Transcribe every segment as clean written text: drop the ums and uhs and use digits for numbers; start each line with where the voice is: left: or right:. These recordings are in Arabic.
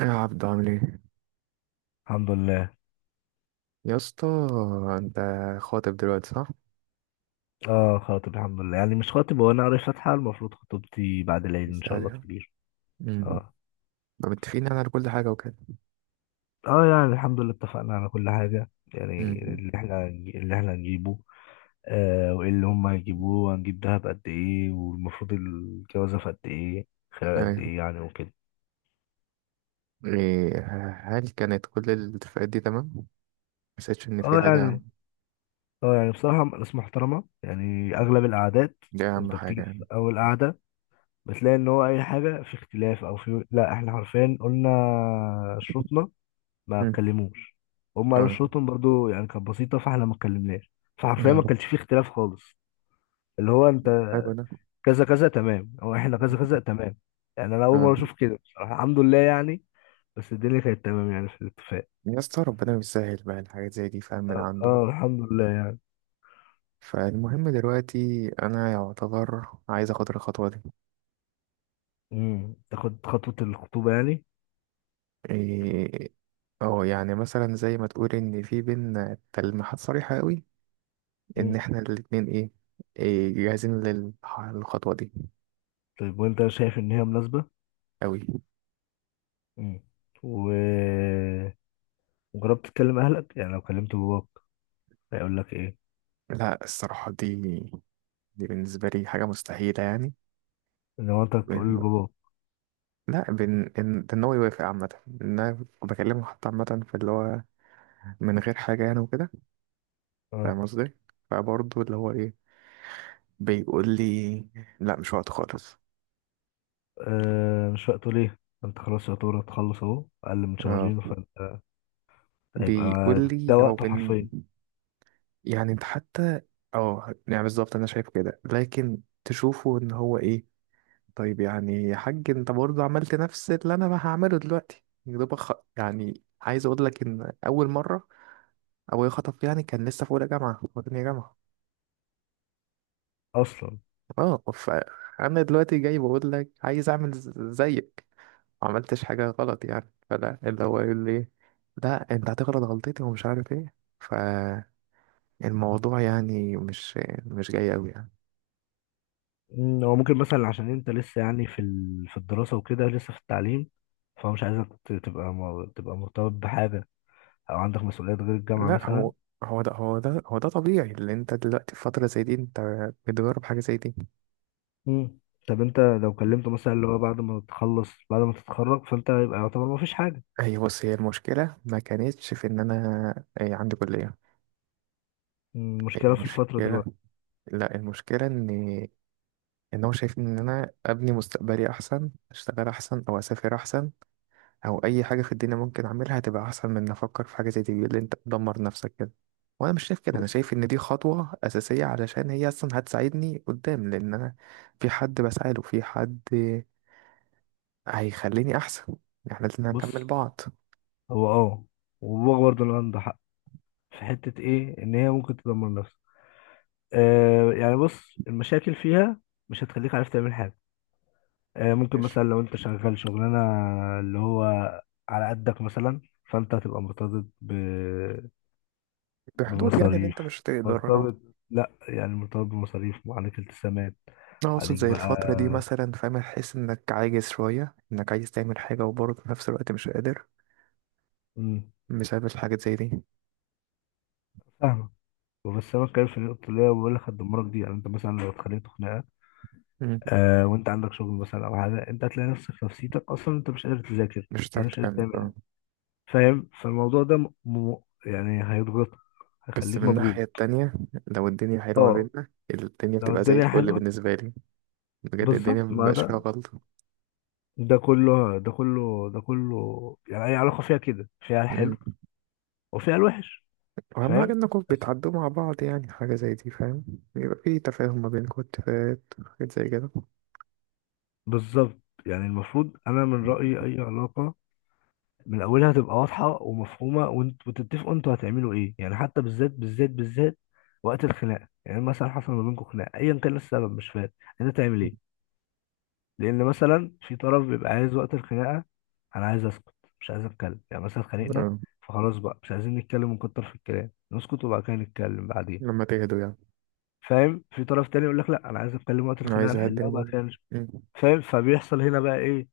right: يا عبد، عامل ايه؟
left: الحمد لله.
right: يا اسطى. انت خاطب دلوقتي، صح؟
left: اه خاطب الحمد لله، يعني مش خاطب، هو انا قاري فاتحة، المفروض خطوبتي بعد العيد ان شاء الله
right: سأل-
left: كبير.
right: امم
left: اه.
right: فمتفقين يعني على كل حاجه وكده؟
left: اه يعني الحمد لله اتفقنا على كل حاجة. يعني
right: امم
left: اللي احنا هنجيبه، وايه اللي هم هيجيبوه، وهنجيب دهب قد ايه، والمفروض الجوازة في قد ايه، خلال قد
right: ايوه.
left: ايه يعني وكده.
right: ايه؟ هل كانت كل الاتفاقات دي تمام؟ ما حسيتش ان في
left: اه
right: حاجه؟
left: يعني. اه يعني بصراحة ناس محترمة، يعني اغلب القعدات
right: دي اهم
left: انت
right: حاجه
left: بتيجي في
right: يعني.
left: اول قعدة بتلاقي ان هو اي حاجة في اختلاف او في، لا، احنا حرفيا قلنا شروطنا، ما
right: امم
left: اتكلموش. هم قالوا
right: اه،
left: شروطهم برضو، يعني كانت بسيطة، فاحنا ما اتكلمناش. فحرفيا
right: اه،
left: ما كانش فيه اختلاف خالص. اللي هو انت
right: حلو ده.
left: كذا كذا تمام، او احنا
right: مم.
left: كذا كذا تمام. يعني انا اول
right: اه.
left: مرة اشوف كده بصراحة، الحمد لله يعني. بس الدنيا كانت تمام يعني في الاتفاق.
right: يا اسطى، ربنا يسهل بقى الحاجات زي دي، فاهم، من عنده.
left: اه الحمد لله يعني.
right: فالمهم دلوقتي انا يعتبر عايز اخد الخطوه دي.
left: تاخد خطوة الخطوبة يعني.
right: إيه. اه، يعني مثلا زي ما تقول ان في بينا تلميحات صريحه قوي، ان
left: امم
right: احنا الاتنين ايه، إيه جاهزين للخطوة دي.
left: طيب وانت شايف ان هي مناسبة.
right: قوي.
left: امم و وجربت تكلم اهلك؟ يعني لو كلمت باباك هيقول لك ايه؟
right: لا، الصراحة دي، بالنسبة لي حاجة مستحيلة يعني.
left: ان هو انت تقول
right: ب-
left: لباباك.
right: لا بن ان ده ان هو يوافق عامة، ان انا بكلمه حتى عامة في اللي هو من غير حاجة يعني وكده.
left: اه
right: فاهم قصدي؟ فبرضه اللي هو ايه، بيقول لي لا، مش وقت خالص.
left: آه مش وقته ليه؟ انت خلاص يعتبر هتخلص اهو اقل من
right: اه.
left: شهرين، فانت هيبقى
right: بيقول لي
left: ده
right: هو
left: وقته
right: من،
left: حرفيا
right: يعني انت حتى، اه يعني بالظبط انا شايف كده، لكن تشوفه ان هو ايه. طيب يعني يا حاج، انت برضه عملت نفس اللي انا ما هعمله دلوقتي، يا دوبك يعني عايز اقول لك ان اول مره ابويا خطب يعني كان لسه في اولى جامعه وتانية جامعه.
left: اصلا.
right: اه، فانا دلوقتي جاي بقول لك عايز اعمل زيك. ما عملتش حاجه غلط يعني، فلا اللي هو يقول لي لا انت هتغلط غلطتي ومش عارف ايه. فالموضوع يعني مش جاي قوي يعني.
left: هو ممكن مثلا عشان انت لسه يعني في الدراسه وكده، لسه في التعليم. فهو مش عايزك تبقى تبقى مرتبط بحاجه، او عندك مسؤوليات غير الجامعه
right: لا،
left: مثلا.
right: هو هو ده طبيعي، اللي انت دلوقتي في فتره زي دي انت بتجرب حاجه زي دي.
left: مم. طب انت لو كلمته مثلا اللي هو بعد ما تخلص، بعد ما تتخرج، فانت يبقى يعتبر ما فيش حاجه.
right: أي، بص، هي المشكلة ما كانتش في إن أنا أي عندي كلية.
left: المشكله في الفتره
right: المشكلة،
left: دلوقتي.
right: لا، المشكلة إن هو شايف إن أنا أبني مستقبلي أحسن، أشتغل أحسن، أو أسافر أحسن، أو أي حاجة في الدنيا ممكن أعملها هتبقى أحسن من إن أفكر في حاجة زي دي. بيقول لي أنت بتدمر نفسك كده، وأنا مش شايف كده. أنا
left: بص
right: شايف إن دي خطوة أساسية علشان هي أصلا هتساعدني قدام، لأن أنا في حد بسعى له، في حد هيخليني أحسن. إحنا لازم
left: بص.
right: نكمل بعض.
left: هو وباباك برضه اللي عنده حق في حته ايه، ان هي ممكن تدمر نفسك. يعني بص، المشاكل فيها مش هتخليك عارف تعمل حاجة. ممكن
right: ماشي.
left: مثلا لو انت شغال شغلانة اللي هو على قدك مثلا، فانت هتبقى مرتبط
right: بحدود يعني اللي
left: بمصاريف.
right: أنت مش تقدر.
left: مرتبط، لا يعني مرتبط بمصاريف وعليك التزامات
right: أنا أقصد
left: عليك
right: زي
left: بقى.
right: الفترة دي مثلا، فاهم، تحس إنك عاجز شوية إنك عايز تعمل حاجة وبرضه في نفس الوقت مش قادر،
left: مم،
right: بسبب الحاجات زي دي.
left: فاهمة. بس انا بتكلم في النقطة اللي هي بقول لك هتدمرك دي. يعني انت مثلا لو اتخانقت خناقة،
right: مم.
left: وانت عندك شغل مثلا او حاجة، انت هتلاقي نفسك في نفسيتك اصلا انت مش قادر تذاكر.
right: مش
left: يعني
right: هتعرف
left: مش قادر
right: تكمل، اه.
left: تعمل. فاهم؟ فالموضوع ده يعني هيضغطك،
right: بس
left: هيخليك
right: من الناحية
left: مضغوط.
right: التانية، لو الدنيا حلوة ما
left: اه
right: بيننا، الدنيا
left: لو
right: بتبقى زي
left: الدنيا
right: الفل
left: حلوه،
right: بالنسبة لي. بجد الدنيا
left: بالظبط. ما
right: مبيبقاش
left: ده،
right: فيها غلطة.
left: ده كله ده كله ده كله. يعني اي علاقه فيها كده، فيها
right: مم.
left: الحلو وفيها الوحش.
right: وأهم حاجة
left: فاهم؟
right: إنكم
left: بس
right: بتعدوا مع بعض، يعني حاجة زي دي، فاهم. يبقى في تفاهم ما بينكم، اتفاقات، حاجات زي كده.
left: بالظبط. يعني المفروض انا من رايي اي علاقه من اولها تبقى واضحه ومفهومه، وانت وتتفقوا انتوا هتعملوا ايه، يعني حتى بالذات بالذات بالذات وقت الخناقه. يعني مثلا حصل ما بينكم خناقه، ايا كان إيه السبب مش فارق، انت تعمل ايه؟ لان مثلا في طرف بيبقى عايز وقت الخناقه، انا عايز اسكت، مش عايز اتكلم. يعني مثلا اتخانقنا،
right: اه،
left: فخلاص بقى مش عايزين نتكلم ونكتر في الكلام، نسكت وبعد كده نتكلم بعدين.
right: لما تهدوا يعني.
left: فاهم؟ في طرف تاني يقول لك لا، انا عايز اتكلم وقت
right: أنا
left: الخناقه،
right: عايز أهدي
left: نحلها وبعد
right: الموضوع.
left: كده
right: مم.
left: فاهم؟ فبيحصل هنا بقى ايه؟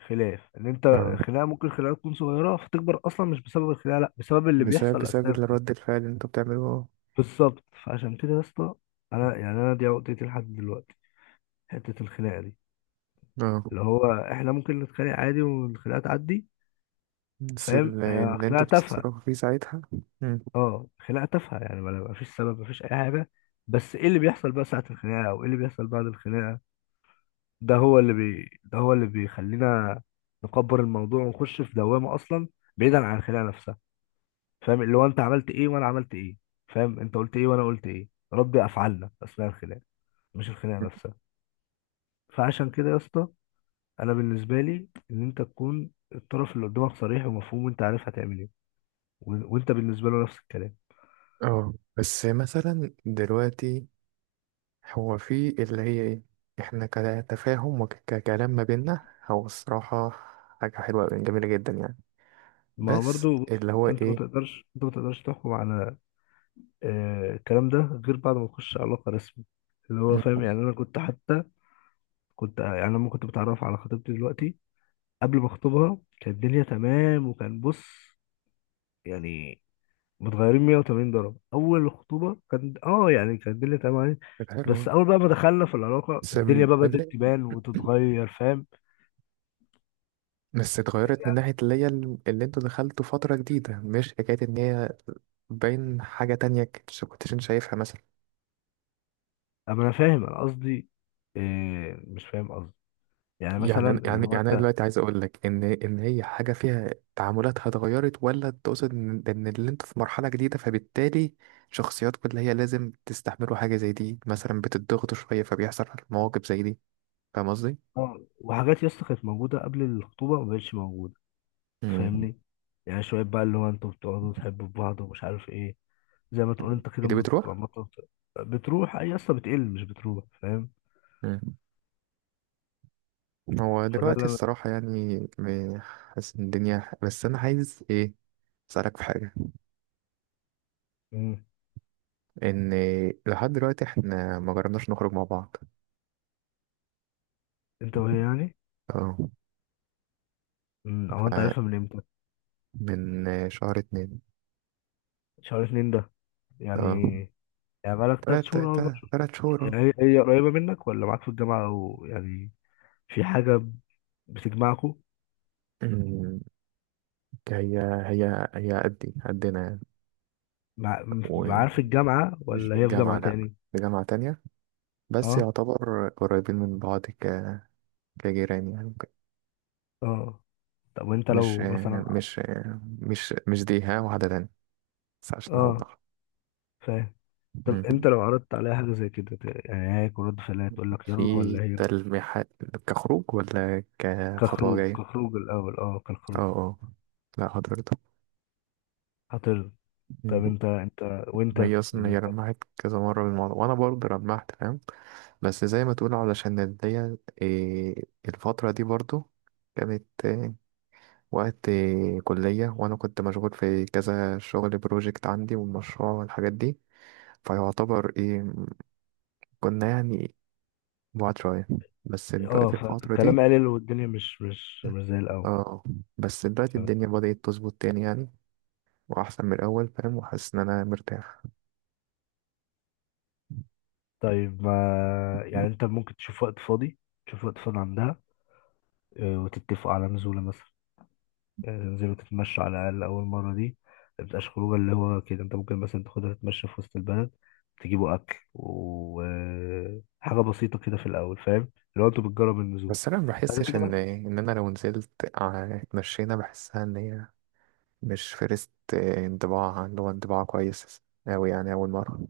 left: خلاف، ان انت
right: اه،
left: الخناقه ممكن الخناقه تكون صغيره فتكبر، اصلا مش بسبب الخناقه، لا، بسبب اللي
right: بسبب
left: بيحصل
right: بسبب
left: اثناء الخناقه.
right: الرد الفعل اللي انتوا بتعملوه.
left: بالظبط. فعشان كده يا اسطى، انا يعني انا دي عقدتي لحد دلوقتي، حته الخناقه دي،
right: اه،
left: اللي هو احنا ممكن نتخانق عادي والخناقه تعدي.
right: بس
left: فاهم؟ هي
right: اللي
left: خناقه
right: انتوا
left: تافهه،
right: بتتصرفوا فيه ساعتها. مم.
left: اه خناقه تافهه، يعني ما فيش سبب، ما فيش اي حاجه. بس ايه اللي بيحصل بقى ساعه الخناقه، او ايه اللي بيحصل بعد الخناقه؟ ده هو ده هو اللي بيخلينا نكبر الموضوع ونخش في دوامه، اصلا بعيدا عن الخناقه نفسها. فاهم؟ اللي هو انت عملت ايه وانا عملت ايه، فاهم؟ انت قلت ايه وانا قلت ايه. ربي افعالنا اثناء الخناقه، مش الخناقه نفسها. فعشان كده يا اسطى، انا بالنسبه لي ان انت تكون الطرف اللي قدامك صريح ومفهوم، وانت عارف هتعمل ايه، وانت بالنسبه له نفس الكلام.
right: اه، بس مثلا دلوقتي هو في اللي هي ايه، احنا كتفاهم وككلام ما بينا، هو الصراحة حاجة حلوة جميلة جدا يعني.
left: ما هو
right: بس
left: برضه، بص،
right: اللي هو
left: انت ما
right: ايه.
left: تقدرش، انت ما تقدرش تحكم على الكلام ده غير بعد ما تخش علاقة رسمي اللي هو. فاهم؟
right: مم.
left: يعني انا كنت حتى، كنت يعني لما كنت بتعرف على خطيبتي دلوقتي، قبل ما اخطبها كانت الدنيا تمام وكان، بص يعني، متغيرين 180 درجة. اول الخطوبة كان اه يعني كانت الدنيا تمام عليه.
right: كانت حلوة.
left: بس اول بقى ما دخلنا في العلاقة
right: بس
left: الدنيا بقى بدأت
right: اللي،
left: تبان وتتغير. فاهم؟
right: بس اتغيرت من ناحية
left: يعني.
right: اللي هي اللي انتوا دخلتوا فترة جديدة، مش حكاية ان هي باين حاجة تانية كنتش انت شايفها مثلا.
left: اما انا فاهم انا قصدي، إيه مش فاهم قصدي، يعني
right: يعني
left: مثلا اللي
right: يعني
left: هو
right: يعني انا
left: انت.
right: دلوقتي عايز اقول لك ان ان هي حاجه فيها تعاملاتها اتغيرت، ولا تقصد ان اللي انت في مرحله جديده، فبالتالي شخصياتكم اللي هي لازم تستحملوا حاجه زي دي، مثلا بتضغطوا شويه، فبيحصل مواقف زي دي. فاهم قصدي؟
left: اه وحاجات يا اسطى كانت موجودة قبل الخطوبة ما بقتش موجودة.
right: امم
left: فاهمني؟ يعني شوية بقى اللي هو انتوا بتقعدوا تحبوا في بعض ومش عارف ايه. زي ما تقول انت كده
right: هي دي بتروح.
left: بتروح. اي اصلا بتقل، مش بتروح. فاهم؟
right: امم هو
left: فده
right: دلوقتي
left: اللي انا.
right: الصراحه يعني حاسس ان الدنيا، بس انا عايز ايه، اسالك في حاجه.
left: مم.
right: ان لحد دلوقتي احنا ما جربناش نخرج مع بعض.
left: انت وهي يعني.
right: اه.
left: مم. او انت عارفها من امتى؟
right: فمن شهر اتنين.
left: شهر اتنين ده يعني.
right: اه.
left: يعني بقالك تلات
right: تلات
left: شهور او اربع
right: تلات
left: شهور.
right: تلات شهور،
left: يعني
right: اه.
left: هي هي قريبة منك ولا معاك في الجامعة، او يعني في حاجة بتجمعكوا؟
right: أمم، هي هي قدي قدنا يعني،
left: مع معاها في
right: ومش
left: الجامعة ولا
right: في
left: هي في
right: الجامعة،
left: جامعة
right: لأ.
left: تاني؟
right: في جامعة تانية، بس
left: اه.
right: يعتبر قريبين من بعض، كجيران يعني وكده.
left: اه طب وانت
right: مش
left: لو مثلا.
right: مش مش دي، ها، واحدة تانية. بس عشان
left: اه
right: أوضح.
left: فاهم. طب
right: أمم.
left: انت لو عرضت عليها حاجه زي كده يعني هي، هيكون رد فعلها تقول لك يلا
right: في
left: ولا هي؟
right: تلميحات كخروج ولا كخطوة
left: كخروج،
right: جاية؟
left: كخروج الاول، اه
right: اه،
left: كخروج.
right: اه، لا حضرتك.
left: هترضى؟ طب
right: أمم.
left: انت انت، وانت
right: هي أصلا، هي
left: بالنسبه لك.
right: لمحت كذا مرة بالموضوع، وأنا برضه لمحت، فاهم. بس زي ما تقول علشان الدي إيه، الفترة دي برضو كانت إيه وقت إيه، كلية، وأنا كنت مشغول في كذا شغل، بروجكت عندي والمشروع والحاجات دي، فيعتبر إيه كنا يعني بعاد شوية. بس
left: اه،
right: دلوقتي الفترة
left: فالكلام
right: دي،
left: قليل والدنيا مش زي الاول.
right: اه، بس دلوقتي الدنيا
left: يلا.
right: بدأت تظبط تاني يعني، وأحسن من الأول، فاهم، وحاسس إن أنا مرتاح.
left: طيب ما يعني انت ممكن تشوف وقت فاضي، تشوف وقت فاضي عندها، اه، وتتفقوا على نزوله مثلا. يعني تنزلوا تتمشوا على الأقل أول مرة دي. ما تبقاش خروجة اللي هو كده، أنت ممكن مثلا تاخدها تتمشى في وسط البلد، تجيبوا أكل وحاجة بسيطة كده في الأول. فاهم؟ لو أنتوا بتجرب النزول
right: بس أنا ما
left: بعد
right: بحسش
left: كده
right: إن
left: بقى-
right: إن أنا لو نزلت اتمشينا، بحسها إن هي مش فرست انطباع اللي هو انطباع كويس أوي يعني أول مرة.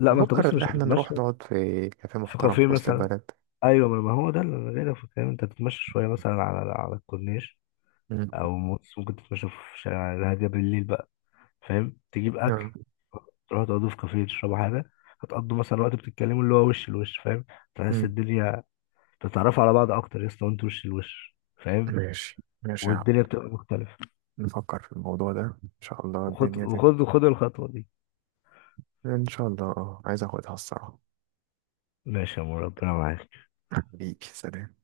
left: لا، ما أنت
right: بفكر
left: بص
right: إن
left: مش
right: احنا
left: هتتمشى
right: نروح نقعد في كافيه
left: في
right: محترم
left: كافيه
right: في وسط
left: مثلا.
right: البلد.
left: أيوة، ما ما هو ده اللي أنا جاي في الكلام، أنت هتتمشى شوية مثلا على على الكورنيش،
right: مم.
left: أو موس ممكن تتمشى في شارع الهادية بالليل بقى. فاهم؟ تجيب أكل،
right: آه.
left: تروحوا تقعدوا في كافيه تشربوا حاجة. هتقضوا مثلا وقت بتتكلموا، اللي هو وش لوش. فاهم؟ تحس
right: مم.
left: الدنيا، تتعرفوا على بعض اكتر يا اسطى، وانتوا وش لوش. فاهم؟
right: ماشي، ماشي، يا عم.
left: والدنيا بتبقى مختلفه.
right: نفكر في الموضوع ده، إن شاء الله
left: وخد
right: الدنيا
left: وخد وخد الخطوه دي.
right: إن شاء الله، اه، عايز أخدها الصراحة.
left: ماشي يا عمو، ربنا معاك.
right: بيك سلام.